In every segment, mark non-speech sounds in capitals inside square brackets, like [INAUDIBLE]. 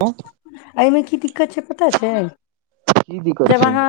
की एहि मे की दिक्कत छै पता छै दिक्कत जब छै अहाँ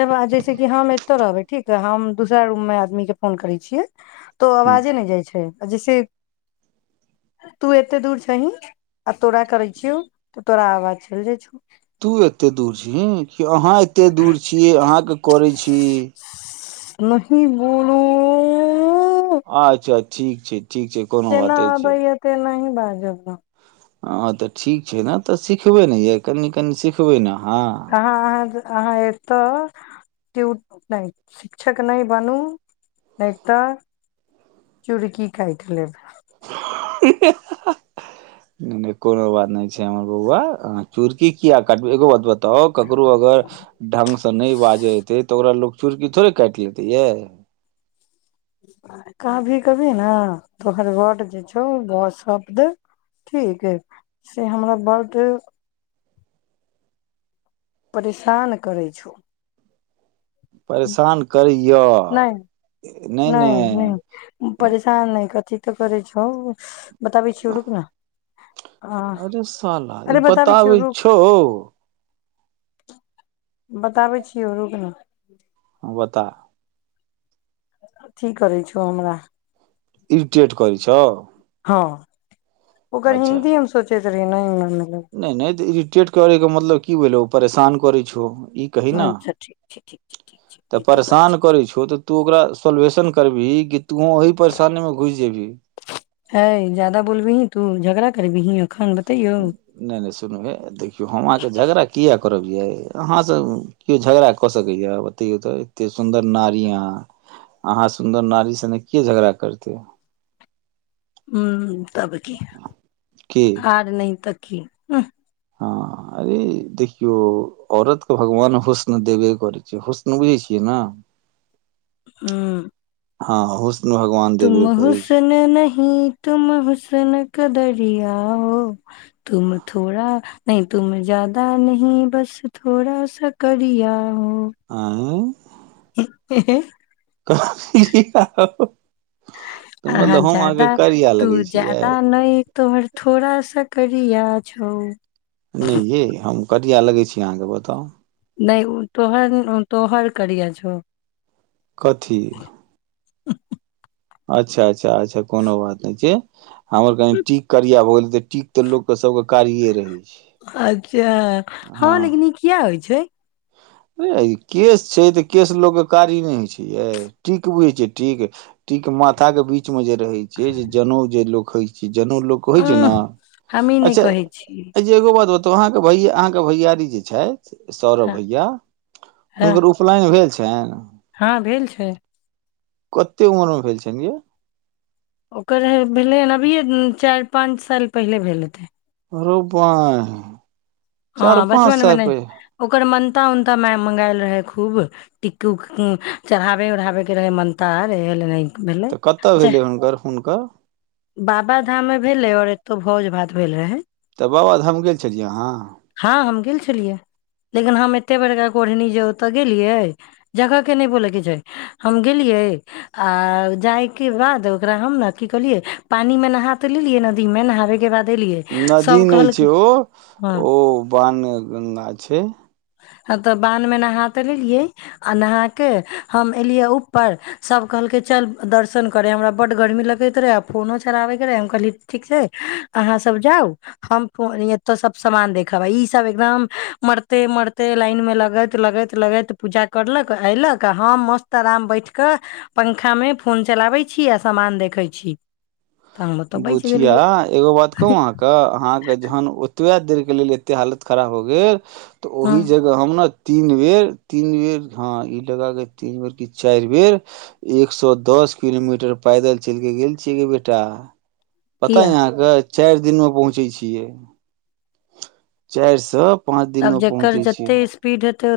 जब जैसे कि हम कतौ रहबै ठीक ह हम दूसरा रूम मे आदमी के फोन करे छियै तँ अवाजे नहि जाइ छै आ जैसे तू एते दूर छही आ तोरा करै छियौ त तोरा अवाज चल जाइ छो तू एते दूर छिही कि अहाँ एतेक दूर छियै अहाँ के करै छी नहि बोलू अच्छा ठीक छै ठीक छै कोनो जेना बात नहि छै भैयतै नहि बाजब हँ तऽ ठीक छै ने तऽ सिखबे ने य कनि कनि सिखबै ने अहाँ अहाँ अहाँ अहाँ एतअ नहि शिक्षक नहि बनू नहि तऽ चूड़की काटि लेब ने कोनो बात नहि छै हमर बौआ अहाँ चुरकी किया काटब एगो बात बता ताउ ककरो अगर ढंग से नहि बाजे एते तऽ ओकरा लोग चूुरकी थोड़े काटि लेतै यै कभी कभी ने तोहर बड जे छौ शब्द ठीक से हमरा ब्ड परेशान करै छौ परेशान करै य नहि नहि नहि त करै छौ बताबै छियौ रुक न आ अरे साला ई अरे छियौ बताबै रुक छौ बताबै छीयौ रुक ना हँ बता अथी करै छहो हमरा इरिटेट करै छौ हँ ओकर अच्छा हिन्दी हम सोचे नहि मिलल नहि नहि इरिटेट करै के मतलब की भेलो परेशान करे छौ ई कही न अच्छा ठीक छै ठीक छै ठीक छै तऽ ठीके बा परेशान छै करै छौ तऽ तू ओकरा सोलेशन करबिही कि तूहू ओही परेशानी मे घुसि जेबही है जादा बोलबिहि तू झगड़ा करबिही तु एखन बतैयौ नहि नहि सुनू हे देखियौ हम आहाँ के झगड़ा किया करब यै अहाँ सँ केओ झगड़ा कऽ सकैया बतैयौ तऽ केते सुन्दर नारि आहा अहाँ सुन्दर नारी सने किए झगड़ा करते हू तब की के आर नहि त की उह हँ अरे देखियौ औरत के भगवान हुस्न देबे करै छै हस्न बुझै छियै ने हँ हँ हुस्न भगवान तुम देबे करै छै हुस्न नही तुम हुस्न दरिया हो तुम थोड़ा नहि तुम जादा न बस थोड़ा सा करिया हो आँ [UNINTELLIGIBLE] अाँ जादा तू लगै छियै ज्यादा नहि तोहर थोड़ा सा करिया छौ नहि येँ हम पटिया लगै छै अहाँके बताउ नहि तोहर तोहर करिया छौ कथी हू हू अच्छा अच्छा अच्छा कोनो बात नहि छै हमर कनि टीक करिया भऽ गेल तऽ टीक तऽ लोकके सबके कारिये रहै छै अच्छा हँ लेकिन इ किया होइ छै केश छै तऽ केश लोक के कारी नहि होइ छै ये टीक बुझै छै टिक टिक माथा के बीच मे जे रहैत छै जे जनउ जे लोक खइ छी जनेउ लोक होइ छै ने उंह हम ई नहि अच्छा कहै छी अच्छा एगो बात तऽ अहाँके भैय अहाँके भैयारी जे छथि हँ होया हँ हुनकर उपनयन भेल छै फैन हँ भेल छै कतेक उमर मे भेल छैलए ओकर भेलै हन अभियए चारि पाँच साल पहिले भेलै अरोबंयह हँ बचपन मे नहि ओकर मन उता मँगाायल रहै खूब टिक चढ़ाबै ओढ़ाबैके रहै मानतार नहि तऽ कतऽ भेलै हुनकर हुनकर बाबा धाममे भेलै ओर तो भोज भात भेल रहे तऽ बाबाधाम गेल छलियै अहाँ हँ हम गेल छलियै लेकिन हम एते बड़का कोढ़नी जे ओतऽ गेलियै जगह के नहि बोलयके छै हम गेलियै आ जायके बाद ओकरा हम ने की कहलियै पानी मे नहा तऽ लेलियै नदी मे नहाबे के बाद एलियै नदी सब नहि कहलकै छै ओ हँ ओ बान गंगा छै ह तऽ बान्ध में नहा ते लेलियै आ नहा के हम एलियै ऊपर सब कहलकै चल दर्शन करे हमरा बड गर्मी लगैत रहे आ फोनो चलाबे के रहे हम कहलिय ठीक छै अहाँ सब जाउ हम फो एतो सब समामान देख ब ईसभ एकदम मरिते मरिते लाइनमे लगैत लगैत लगैत पूजा करलक अयलक आ हम मस्त आराम बैठ कऽ पंखामे फोन चलाबैत छी आ सामान देखैत छी तऽ हम ओतऽ बचि बुचिया गेलियै एगो बात कहू अहाँके अहाँके जहन ओतबे देर लेल एते हालत खराब हो गेल तऽ हँ ओही जगह हम ने तीन बेर तीन बेर हँ ई लग के तीन बेर क चारि बेर एक सए दस किलोमीटर पैदल चल के गेल छियै के बेटा पता किया या अहाँकें चारि दिन मे पहुँचे छियै चारि स तब जकर जते स्पीड हेतै ओ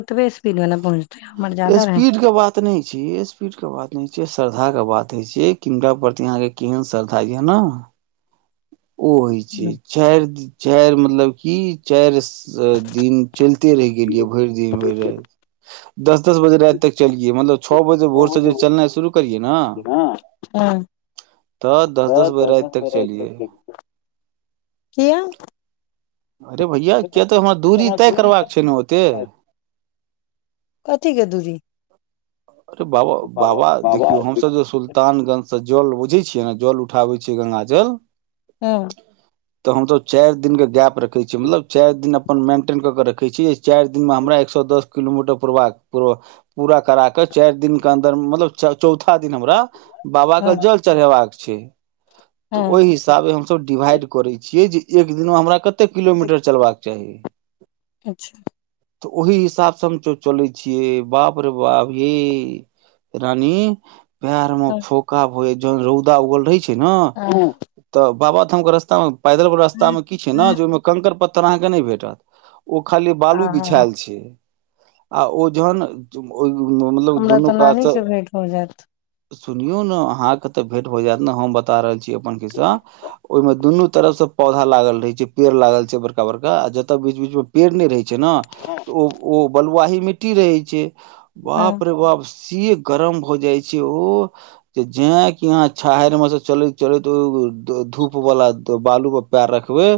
स्पीड के बात नहि छै स्पीड के बात न छै श्रद्धा कें बात छिय किनका प्रति अहाँके केहन श्रद्धा य ने ओ होइ छै रहै चारि चारि मतलब की चारि दिन चलिते रहि गेलियै भरि दिन भरि राति दस दस बजे राति तक चलिए मतलब छः बजे भोर सँ न चलनाए शुरु करिय न हँ दस तऽ दस बजे राति दर्शन तक बेरा चलिए गेलियै किया अरे भैया किया तऽ हमरा दूरी तय करबाका छै ने ओते कथी के दूरी अरे बाबा बाबा देखियौ हमस जे सुलानगंज जल बुझै छियै ने जल उठाबै छियै गंगा जल हँ तऽ हम तो चारि दिननक गैप रख छ छी मतलब चारि दिन अपन मेन्टेन कऽ के रखैत छीिय चारि हमरा एक सए दस किलोमीटर पूरबाक पूर पूरा करा के चारि दिन के अन्दर मतलब चौथा दिन हमरा बाबा के हँ जल चढ़ेबाक छैय त हँ ओइ हिसाबै हम सभ डिभाइड कोरैय छियै जे एक दिनमे हमरा कते कतै किलोमीटर चलबाक चाही अच्छा त ओहि हिसाब स हम चो-चलै छियै बाप रे बाप यै रानी पैर म हँ फोंका भ जहन रौउदा उगल रहैय छैय न ह तअ बाबा थम के रसता मे पैदल बला रसता ह मे की छैय न कंकर पतर अहाँ के नहि भेटत ओ खाली बालु ह बिछाएल छैय आ ओजन जुम ओइ गु-गु-न मतलब हमरा दुनु तऽ कात नानी स से भेंट हो जायत सुनियौ न अहाँके त भेट भ जेत न हम बता रहल छी अपन खिस्सा ओइमे दुनु तरफ स पौधा लागल रहैय छैय पेड़ लागल छैय बड़का बड़का आ जतऽ बीच-बीच में पेड़ नहि रहैय छैय न त ओ-ओ बलुआही मिट्टी रहैय छैय हँ बाप रे बाप स से गरम भ जाय छैय ओ जे जे कि अहाँ छाहरि म से चलैत चलैत ओ-के धूप बला बालु पर रखबै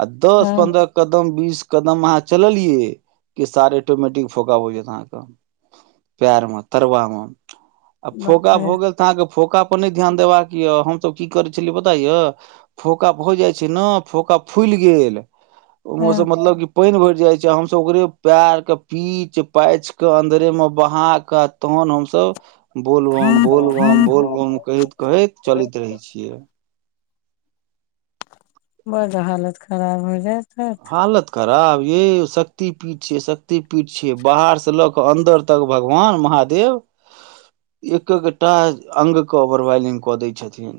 आ दस हँ पन्द्रह कदम बीस कदम अहाँ चललियै कि सार ऑटोमेटिक फोका हो जात अहाँके पेर मे तरुबा मे आ बाप फोका रे भऽ गेल तऽ अहाँ के फोका पर नहि ध्यान देबाक यऽ हमसब की करै छलियै बताया फोका हो जाइ छै ने फोका फुलि गेल ओ हँ मौसम मतलब कि पानि भरि जाइ छै हमसभ ओकरे पैर के पीच पाइच क अन्दरेमे बहा क तहन हमसब बोलबम बोलबम बोलबम कहैत कहैत चलैत रहै छियै बड हालत खराब भ जेत हालत ख करब यौ शक्ति पीठ छियै शक्ति पीठ छियै बाहर से ल क अन्दर तक भगवान महादेव एक-एकग-टा अंग क ओवरवाइलिंग क दैय छथिन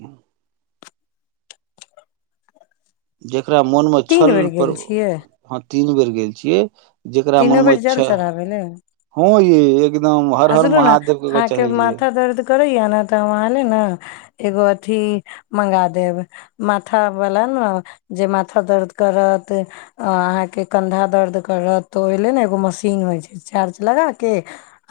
जे एककरा मोनमे तीन छल बेर पर गेल छियै तीन बेर गेल छियै जेकरा तीनो मनमे बेर जल छै चढ़ाबै ले हँ य एकदम हर हर महादेव के चढ़ेलियै था क तऽ ओहिले ने एगो मशीन होइ छै चार्ज लगा के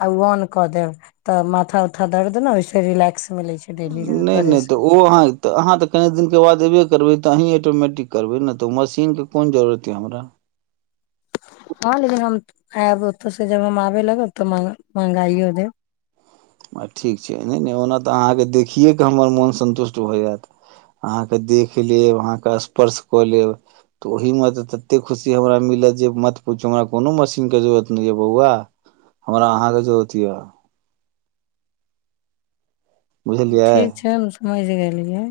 आ ओ ऑन क देब तऽ माथा उथा दर्द दे ने ओहिस रिलैक्स मिलै छै डेली नहि करे नहि से तऽ ओ अहाँ अहाँ तऽ कनि दििन के बाद अबे करबै तऽ अहीं ऑटोमटिक करबै ने तऽ मशीन के कोन जरत यऽ हमरा हँ लेकिन हम आयब ओतयसँ जब हम आबय लगब ओ तऽ मँगाइयओ देब आ ठीक छै नहि ने ओना तऽ अहाँकेँ देखिए कऽ हमर मोन सन्तुष्ट भऽ जायत अहाँकेँ देख लेब अहाँके स्पर्श कऽ लेब तऽ ओहीमे तऽ ततेक खुशी हमरा मिलत जे मत पुछू हमरा कोनो मशीनके जरूरत नहि यए बौआ हमरा अहाँके जरूरत यए बुझलियै ठीक छै हम समझ गेलियै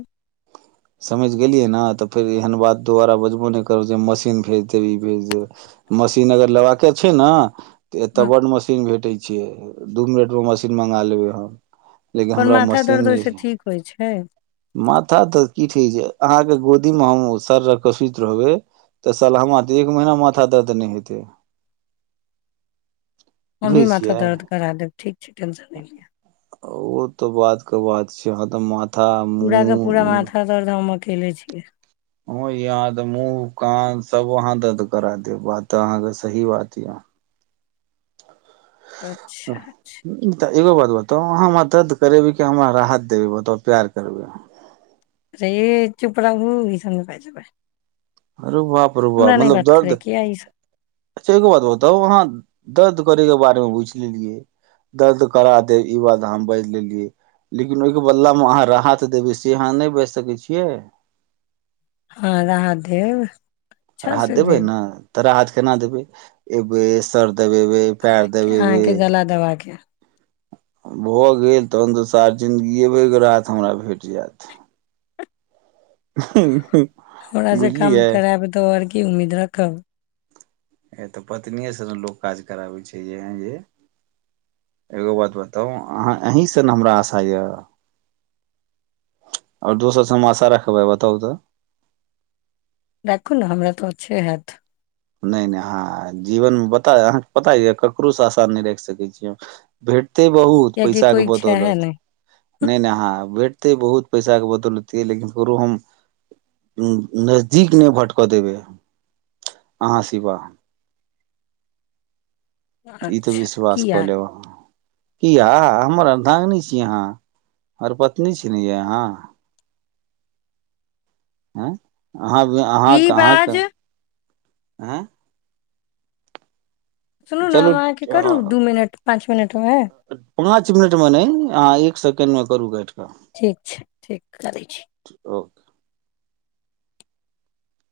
समझ गेलियै ने तऽ फेर एहन बात दोबारा बजबो नहि करब जे मशीन भेज देब ई भेज देब मशीन अगर लेबाके छै ने एतय हँ, बड मशीन भेट छै छिय दू मिनट मे मशीन मंगा लेबै हम लेकिन पर हमरा माथा मशीन दर्द नहि ओहिसँ छै ठीक होइत छै माथा दर्द की ठ छै अहाँके गोदीमे हम सर रकसित रहबै तऽ सरहा तऽ एक महीना माथा दर्द नहि हेतै बुझै हमरो माथा छियै दर्द करा देब ठीक छै टेंशन नहि लिया ओ तो बात के बात छै यह तऽ माथा पूरा क पूरा मुँह माथा दर्द हमर खेले छियै ह यह तऽ मुँह कान सब वहाँ दर्द करा दे बात अहाँके सही बात य अच्छा अच्छा एगो बात बताउ अहाँ मदद करेबी कि हमरा राहत देबी बता प्यार करबी ए चुप रहु इ सभ नए बजबाय अरू बाप रो बाप मतलब दर्द करैके यै ई सब अच्छा एको बात बता वहाँ दर्द करै के बारे मे बुझ लेलियै दर्द करा देब ई बात हम बाजि लेलियै लेकिन ओहिके बदला मे अहाँ राहत देबै से अहाँ नहि बाजि सकै छियै हँ राहत देब अच्छा राहत से देबै देब ने तऽ राहत केना देबै ए सर्दी देबबे पैर अहाँके देबेब अहाँके गला दबा के भऽ गेल तखन तऽसार जिन्दगीएबेके राहत हमरा भेट जायत हमरा से काम बुझलियै करायब तऽ आओर की उम्मीद रखब ह तऽ पत्निएसँ ने लोक काज कराबै छै य एगो बात बताउ अह अहीँसँ ने हमरा आशा यए आओर दोसरसँ हम आशा रखबै बताउ तऽ राखू ने हमरा तऽ अच्छे हैत नहि नहि ह जीवन मे पता अहाँके पता य ककरोसँ आसान नहि राखि सकै छीिय भेट एते बहुत कियाकि पैसा के कोइ इच्छा है बदौलत नहि हूँ, नहि नहि अहाँ वे ते बहुत पैसा के बदलतै लेकिन ककरो हम नजदीक नहि भटकऽ देबे अहाँ शिवा ई तऽ अच्छा विश्वास कऽ किया लेबे क या हमर अर्धांगिन छी यहाँ हमर पत्नी छी ने य यहाँ आँ अहाँ की अहाँके अहाँके बाज आँ सुनू ने चलू हम अहाँके करू दू मिनट पाँच तो वै पाँंच मिनट में न अहाँ एक सेकें्ड में करु काट के ठीक छै ठीक करै छी ओ